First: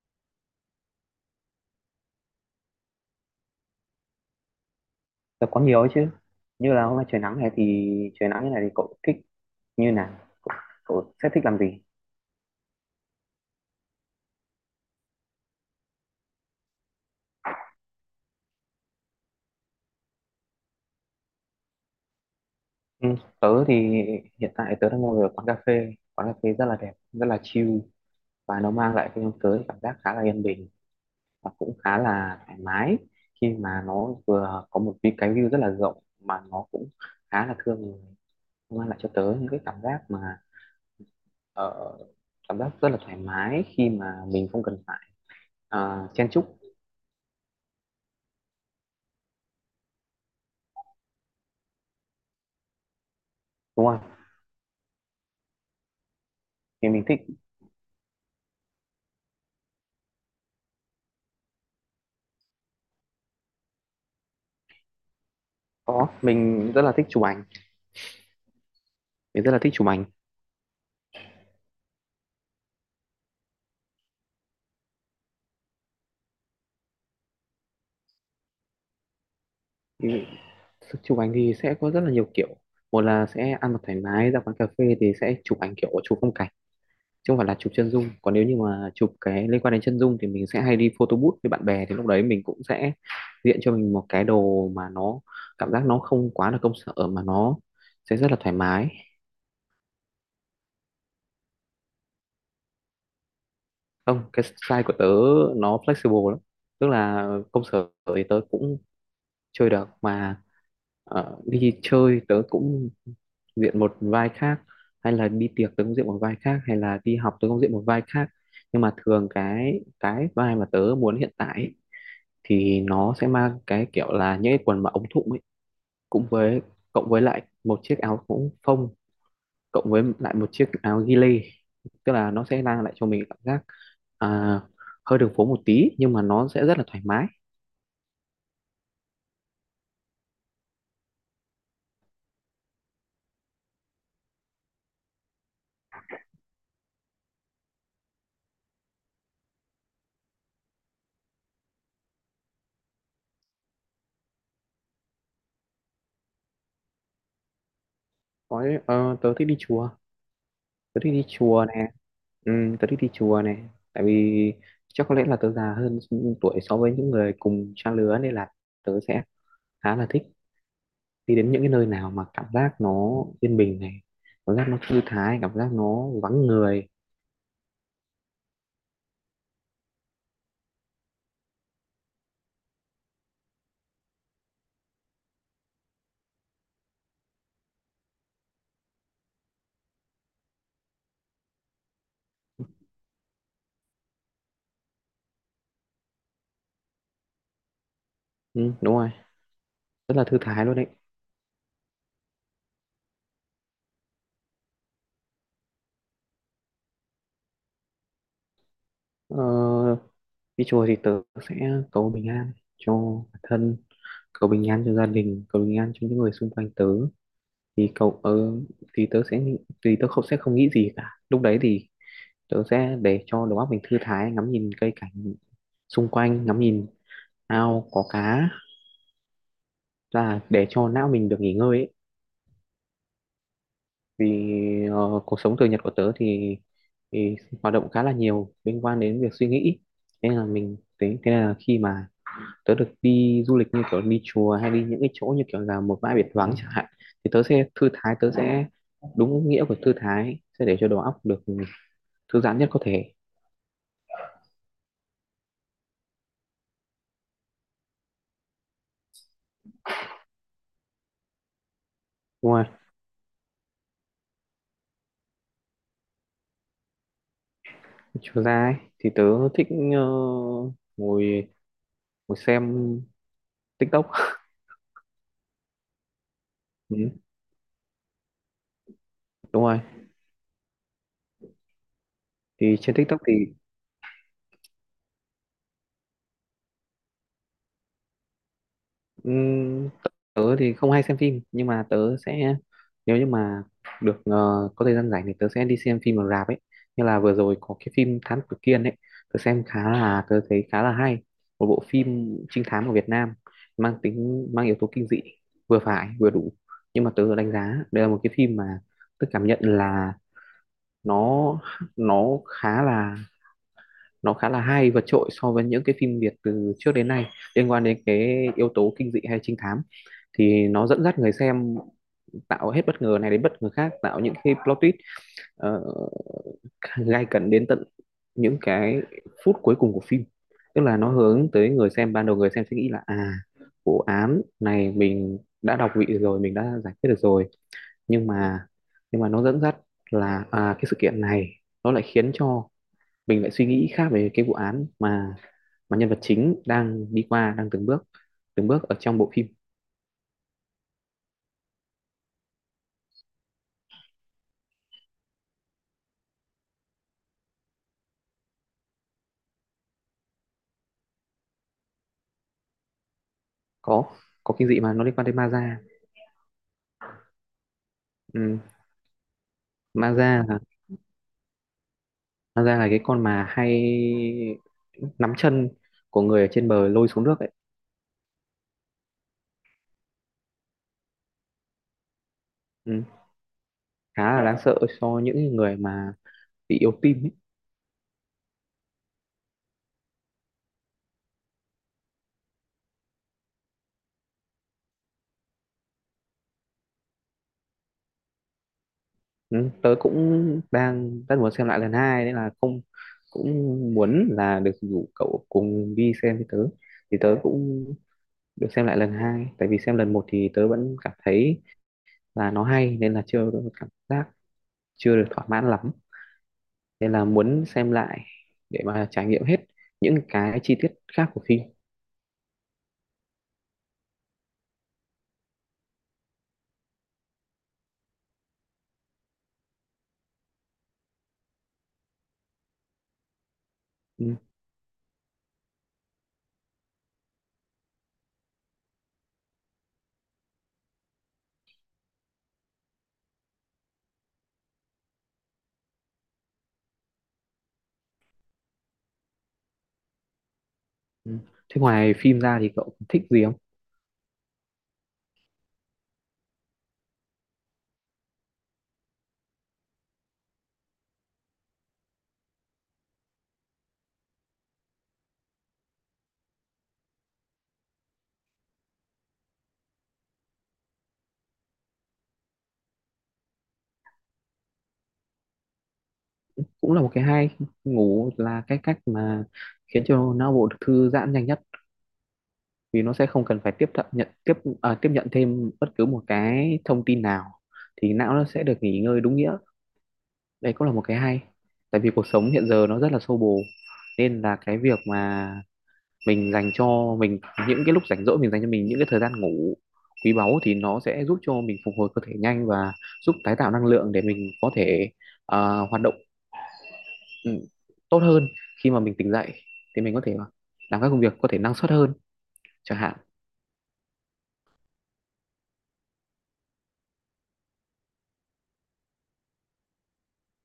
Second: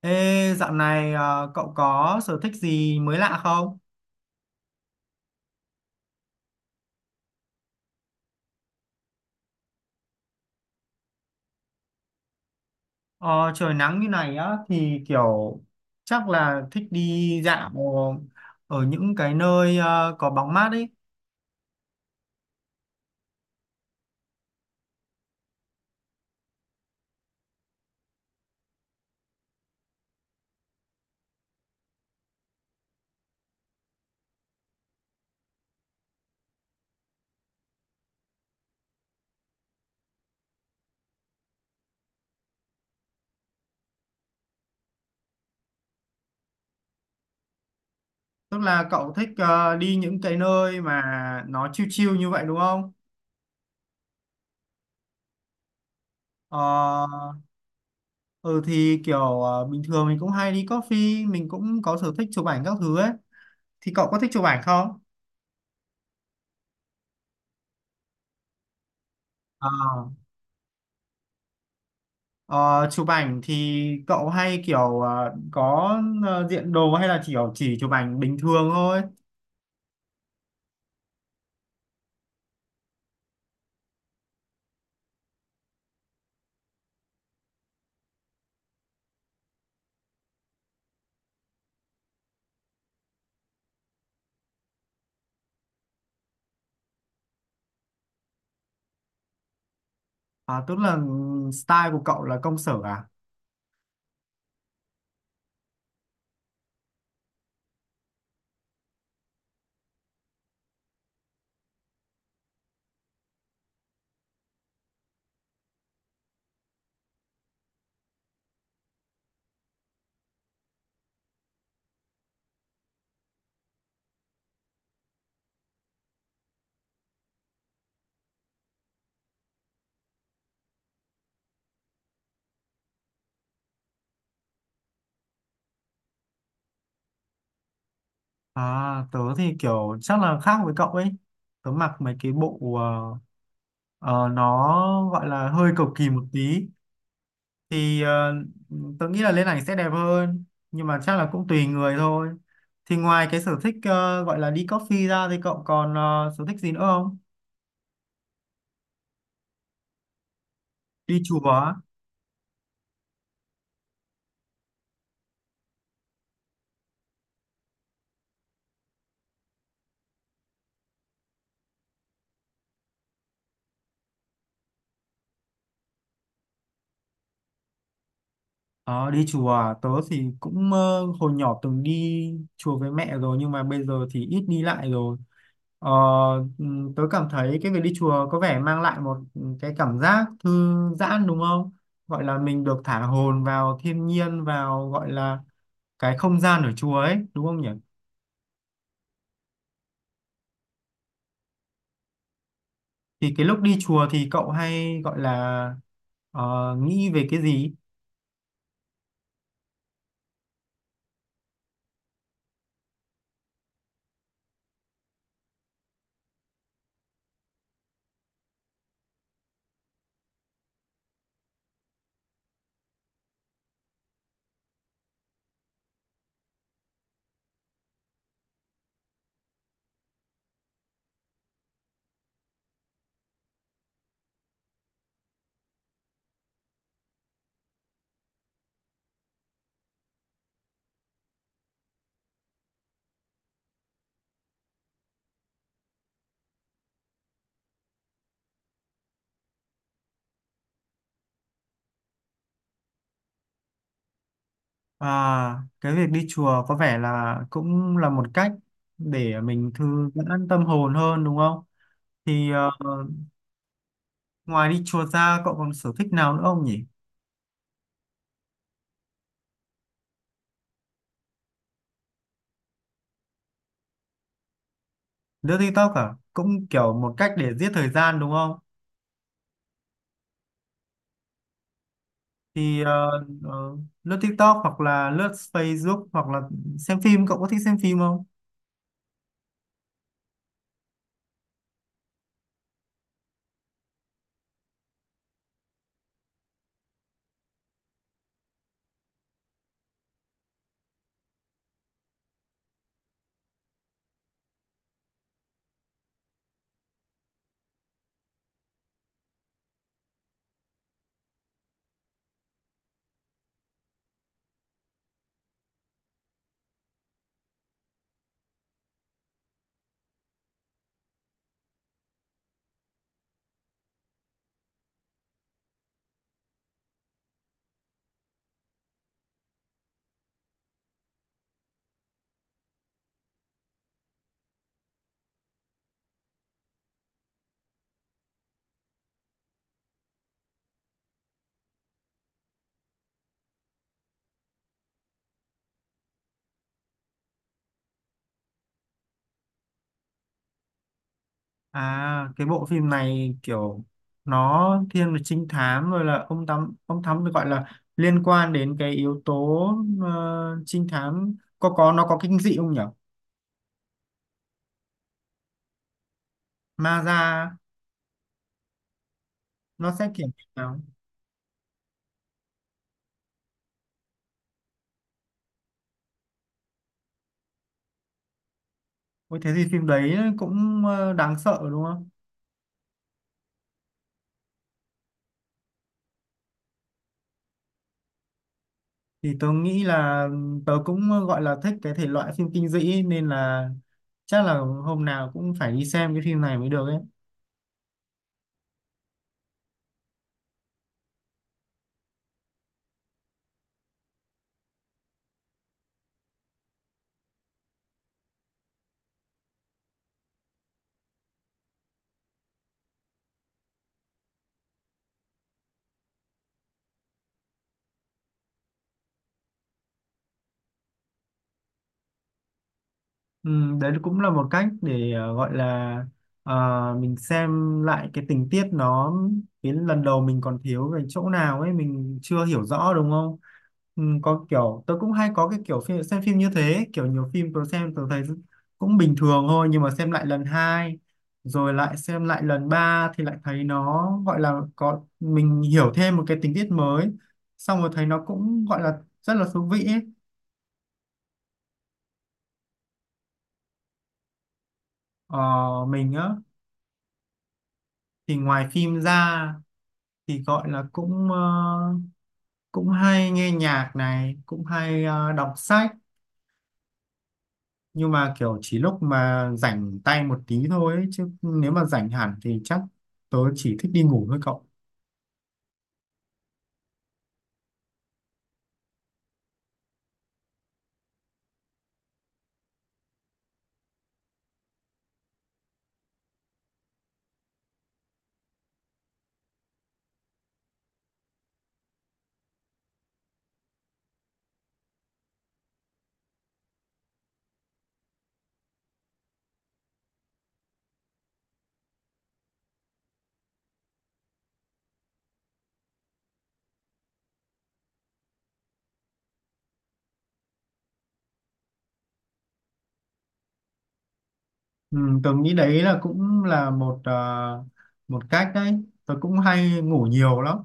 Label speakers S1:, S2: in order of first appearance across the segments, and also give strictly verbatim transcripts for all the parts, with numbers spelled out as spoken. S1: Ê, dạo này ờ, cậu có sở thích gì mới lạ không?
S2: Là có nhiều ấy chứ. Như là hôm nay trời nắng này thì trời nắng như này thì cậu thích như nào? Cậu, cậu sẽ thích làm gì?
S1: Ờ, Trời nắng như này á thì kiểu chắc là thích đi dạo ở những cái nơi ờ, có bóng mát ấy.
S2: Ừ, tớ thì hiện tại tớ đang ngồi ở quán cà phê, quán cà phê rất là đẹp, rất là chill, và nó mang lại cho tớ cảm giác khá là yên bình và cũng khá là thoải mái, khi mà nó vừa có một cái cái view rất là rộng mà nó cũng khá là thương người. Nó mang lại cho tớ những cái cảm giác mà ờ, cảm giác rất là thoải mái khi mà mình không cần phải ờ, chen chúc.
S1: Tức là cậu thích ờ, đi những cái nơi mà nó chill chill như vậy đúng không?
S2: Đúng không?
S1: Ờ,
S2: Thì mình thích.
S1: ừ thì kiểu ờ, bình thường mình cũng hay đi coffee, mình cũng có sở thích chụp ảnh các thứ ấy. Thì cậu có thích chụp ảnh không?
S2: Có, mình rất là thích chụp ảnh, mình rất là
S1: Ờ.
S2: thích chụp ảnh.
S1: Ờ, Chụp ảnh thì cậu hay kiểu ờ, có ờ, diện đồ hay là chỉ kiểu chỉ chụp ảnh bình thường thôi?
S2: Thì chụp ảnh thì sẽ có rất là nhiều kiểu. Một là sẽ ăn mặc thoải mái ra quán cà phê thì sẽ chụp ảnh kiểu chụp phong cảnh, chứ không phải là chụp chân dung. Còn nếu như mà chụp cái liên quan đến chân dung thì mình sẽ hay đi photo booth với bạn bè, thì lúc đấy mình cũng sẽ diện cho mình một cái đồ mà nó cảm giác nó không quá là công sở mà nó sẽ rất là thoải mái.
S1: À, tức là style của cậu là công sở à?
S2: Không, cái style của tớ nó flexible lắm. Tức là công sở thì tớ cũng chơi được, mà ờ, đi chơi tớ cũng diện một vai khác, hay là đi tiệc tớ cũng diện một vai khác, hay là đi học tớ cũng diện một vai khác, nhưng mà thường cái cái vai mà tớ muốn hiện tại ấy, thì nó sẽ mang cái kiểu là những cái quần mà ống thụng ấy, cũng với cộng với lại một chiếc áo cũng phông, cộng với lại một chiếc áo ghi lê, tức là nó sẽ mang lại cho mình cảm giác à, hơi đường phố một tí nhưng mà nó sẽ rất là thoải mái.
S1: À, tớ thì kiểu chắc là khác với cậu ấy. Tớ mặc mấy cái bộ ờ, ờ, nó gọi là hơi cầu kỳ một tí. Thì ờ, Tớ nghĩ là lên ảnh sẽ đẹp hơn. Nhưng mà chắc là cũng tùy người thôi. Thì ngoài cái sở thích ờ, gọi là đi coffee ra thì cậu còn ờ, sở thích gì nữa không?
S2: Có, ờ, tớ thích đi chùa, tớ thích
S1: Đi
S2: đi
S1: chùa
S2: chùa
S1: á?
S2: nè. Ừ, tớ thích đi chùa nè, tại vì chắc có lẽ là tớ già hơn tuổi so với những người cùng trang lứa, nên là tớ sẽ khá là thích đi đến những cái nơi nào mà cảm giác nó yên bình này, cảm giác nó thư thái, cảm giác nó vắng người.
S1: Ờ, đi chùa à? Tớ thì cũng ờ, hồi nhỏ từng đi chùa với mẹ rồi nhưng mà bây giờ thì ít đi lại rồi. Ờ, ừm, Tớ cảm thấy cái việc đi chùa có vẻ mang lại một cái cảm giác thư giãn đúng không? Gọi là mình được thả hồn vào thiên nhiên, vào gọi là cái không gian ở chùa ấy đúng không nhỉ?
S2: Ừ, đúng rồi, rất là thư thái luôn đấy.
S1: Thì cái lúc đi chùa thì cậu hay gọi là ờ, nghĩ về cái gì?
S2: ờ, Đi chùa thì tớ sẽ cầu bình an cho bản thân, cầu bình an cho gia đình, cầu bình an cho những người xung quanh tớ. thì cậu ờ, thì tớ sẽ thì tớ không sẽ không nghĩ gì cả lúc đấy, thì tớ sẽ để cho đầu óc mình thư thái, ngắm nhìn cây cảnh xung quanh, ngắm nhìn ao có cá, là để cho não mình được nghỉ ngơi ấy. Vì ờ, cuộc sống thường nhật của tớ thì, thì hoạt động khá là nhiều liên quan đến việc suy nghĩ, thế là mình thế, thế là khi mà tớ được đi du lịch như kiểu đi chùa, hay đi những cái chỗ như kiểu là một bãi biển vắng chẳng hạn, thì tớ sẽ thư thái, tớ sẽ đúng nghĩa của thư thái, sẽ để cho đầu óc được thư giãn nhất có thể.
S1: À, cái việc đi chùa có vẻ là cũng là một cách để mình thư giãn tâm hồn hơn đúng không? Thì
S2: Đúng không
S1: ờ,
S2: ạ?
S1: Ngoài đi chùa ra cậu còn sở thích nào nữa không nhỉ?
S2: Chiều ra ấy, thì tớ thích ờ, ngồi ngồi xem tik tok.
S1: Lướt TikTok à? Cũng kiểu
S2: Ừ,
S1: một cách để giết thời gian đúng không?
S2: đúng rồi. Thì
S1: Thì
S2: trên
S1: ờ,
S2: tik tok thì
S1: ờ, Lướt TikTok hoặc là lướt Facebook hoặc là xem phim, cậu có thích xem phim không?
S2: ừm, tớ thì không hay xem phim, nhưng mà tớ sẽ, nếu như mà được ờ, có thời gian rảnh, thì tớ sẽ đi xem phim ở rạp ấy. Như là vừa rồi có cái phim Thám Tử Kiên ấy, tớ xem khá là, tớ thấy khá là hay. Một bộ phim trinh thám của Việt Nam, mang tính mang yếu tố kinh dị vừa phải vừa đủ, nhưng mà tớ đánh giá đây là một cái phim mà tớ cảm nhận là nó nó khá là nó khá là hay, vượt trội so với những cái phim Việt từ trước đến nay liên quan đến cái yếu tố kinh dị hay trinh thám. Thì nó dẫn dắt người xem, tạo hết bất ngờ này đến bất ngờ khác, tạo những cái plot twist ờ, gay cấn đến tận những cái phút cuối cùng của phim. Tức là nó hướng tới người xem, ban đầu người xem sẽ nghĩ là à, vụ án này mình đã đọc vị rồi, mình đã giải quyết được rồi, nhưng mà nhưng mà nó dẫn dắt là à, cái sự kiện này nó lại khiến cho mình lại suy nghĩ khác về cái vụ án mà mà nhân vật chính đang đi qua, đang từng bước từng bước ở trong bộ phim.
S1: À, cái bộ phim này kiểu nó thiên về trinh thám, rồi là ông thám ông thám được gọi là liên quan đến cái yếu tố ờ, trinh thám, có có nó có kinh dị không nhỉ?
S2: có có kinh dị, mà nó liên quan tới ma da.
S1: Ma ra
S2: Ừ.
S1: nó sẽ
S2: Ma
S1: kiểu
S2: da
S1: như
S2: là,
S1: nào?
S2: ma da là cái con mà hay nắm chân của người ở trên bờ lôi xuống nước ấy.
S1: Ôi thế thì phim đấy cũng ờ, đáng sợ đúng không?
S2: Ừ. Khá là đáng sợ cho những người mà bị yếu tim ấy.
S1: Thì tớ nghĩ là tớ cũng ờ, gọi là thích cái thể loại phim kinh dị nên là chắc là hôm nào cũng phải đi xem cái phim này mới được ấy.
S2: Ừ. Tớ cũng đang rất muốn xem lại lần hai nên là không, cũng muốn là được rủ cậu cùng đi xem với tớ, thì tớ cũng được xem lại lần hai. Tại vì xem lần một thì tớ vẫn cảm thấy là nó hay, nên là chưa có một cảm giác, chưa được thỏa mãn lắm, nên là muốn xem lại để mà trải nghiệm hết những cái chi tiết khác của phim.
S1: Ừ, đấy cũng là một cách để ờ, gọi là ờ, mình xem lại cái tình tiết nó, cái lần đầu mình còn thiếu về chỗ nào ấy, mình chưa hiểu rõ đúng không? Ừ,
S2: Ừ.
S1: có kiểu tôi cũng hay có cái kiểu phim, xem phim như thế, kiểu nhiều phim tôi xem tôi thấy cũng bình thường thôi nhưng mà xem lại lần hai rồi lại xem lại lần ba thì lại thấy nó gọi là có mình hiểu thêm một cái tình tiết mới, xong rồi thấy nó cũng gọi là rất là thú vị ấy.
S2: Ừ. Thế ngoài phim ra thì cậu thích gì không?
S1: Ờ, mình á, thì ngoài phim ra thì gọi là cũng ờ, cũng hay nghe nhạc này, cũng hay ờ, đọc sách, nhưng mà kiểu chỉ lúc mà rảnh tay một tí thôi ấy, chứ nếu mà rảnh hẳn thì chắc tớ chỉ thích đi ngủ thôi cậu.
S2: Cũng là một cái hay. Ngủ là cái cách mà khiến cho não bộ được thư giãn nhanh nhất, vì nó sẽ không cần phải tiếp thận nhận tiếp à, tiếp nhận thêm bất cứ một cái thông tin nào, thì não nó sẽ được nghỉ ngơi đúng nghĩa. Đấy cũng là một cái hay. Tại vì cuộc sống hiện giờ nó rất là xô bồ, nên là cái việc mà mình dành cho mình những cái lúc rảnh rỗi, mình dành cho mình những cái thời gian ngủ quý báu, thì nó sẽ giúp cho mình phục hồi cơ thể nhanh, và giúp tái tạo năng lượng để mình có thể à, hoạt động ừ, tốt hơn. Khi mà mình tỉnh dậy thì mình có thể làm các công việc có thể năng suất hơn chẳng hạn.
S1: Ừ, tớ nghĩ đấy là cũng là một ờ, một cách đấy. Tớ cũng hay ngủ nhiều lắm,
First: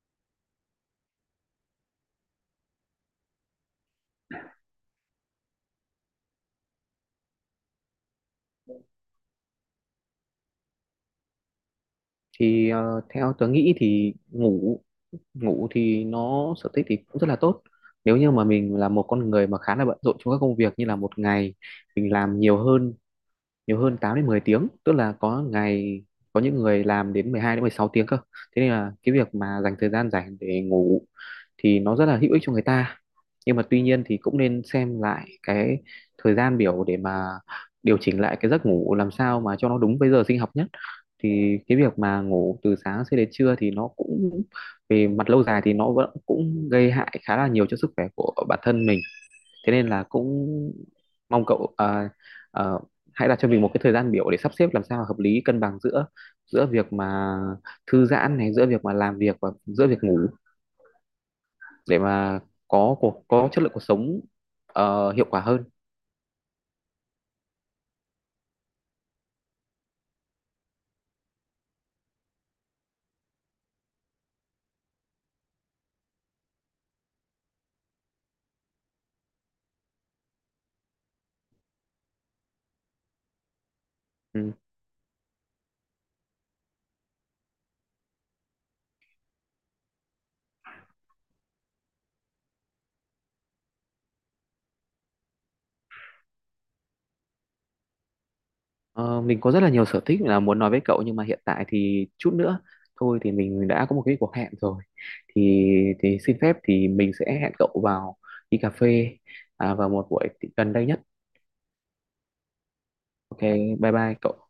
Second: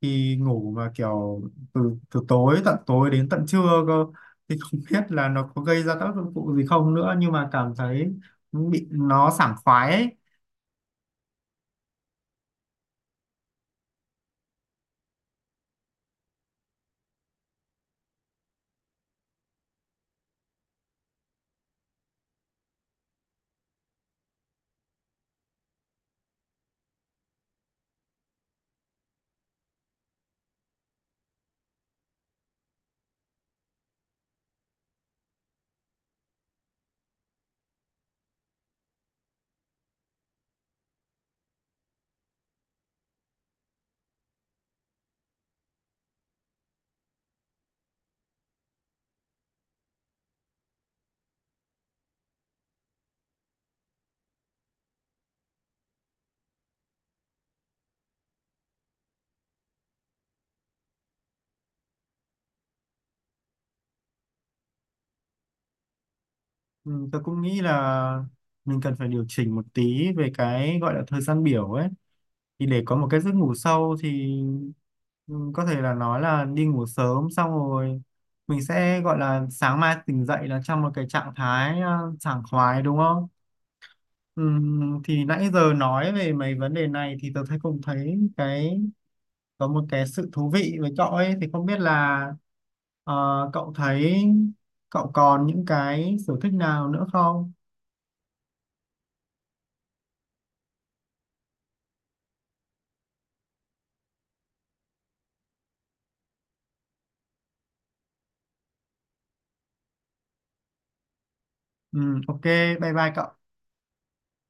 S1: thì ngủ mà kiểu từ từ tối tận tối đến tận trưa cơ, thì không biết là nó có gây ra tác dụng phụ gì không nữa nhưng mà cảm thấy bị nó sảng khoái ấy.
S2: Thì ờ, theo tớ nghĩ thì ngủ ngủ thì nó sở thích thì cũng rất là tốt, nếu như mà mình là một con người mà khá là bận rộn trong các công việc, như là một ngày mình làm nhiều hơn nhiều hơn tám đến mười tiếng, tức là có ngày có những người làm đến mười hai đến mười sáu tiếng cơ. Thế nên là cái việc mà dành thời gian rảnh để ngủ thì nó rất là hữu ích cho người ta, nhưng mà tuy nhiên thì cũng nên xem lại cái thời gian biểu để mà điều chỉnh lại cái giấc ngủ làm sao mà cho nó đúng với giờ sinh học nhất. Thì cái việc mà ngủ từ sáng cho đến trưa thì nó cũng, về mặt lâu dài thì nó vẫn cũng gây hại khá là nhiều cho sức khỏe của bản thân mình. Thế nên là cũng mong cậu à, à, hãy đặt cho mình một cái thời gian biểu để sắp xếp làm sao hợp lý, cân bằng giữa giữa việc mà thư giãn này, giữa việc mà làm việc, và giữa việc ngủ, để mà có cuộc có chất lượng cuộc sống ờ, hiệu quả hơn.
S1: Ừ, tôi cũng nghĩ là mình cần phải điều chỉnh một tí về cái gọi là thời gian biểu ấy, thì để có một cái giấc ngủ sâu thì ừ, có thể là nói là đi ngủ sớm xong rồi mình sẽ gọi là sáng mai tỉnh dậy là trong một cái trạng thái ờ, sảng khoái đúng không? Ừ,
S2: Ừ.
S1: thì nãy giờ nói về mấy vấn đề này thì tôi thấy cũng thấy cái có một cái sự thú vị với cậu ấy, thì không biết là ờ, cậu thấy cậu còn những cái sở thích nào nữa không?
S2: Ờ, mình có rất là nhiều sở thích là muốn nói với cậu, nhưng mà hiện tại thì chút nữa thôi thì mình đã có một cái cuộc hẹn rồi, thì thì xin phép thì mình sẽ hẹn cậu vào đi cà phê à, vào một buổi gần đây nhất.
S1: Ừ, ok, bye bye cậu.
S2: OK, bye bye cậu.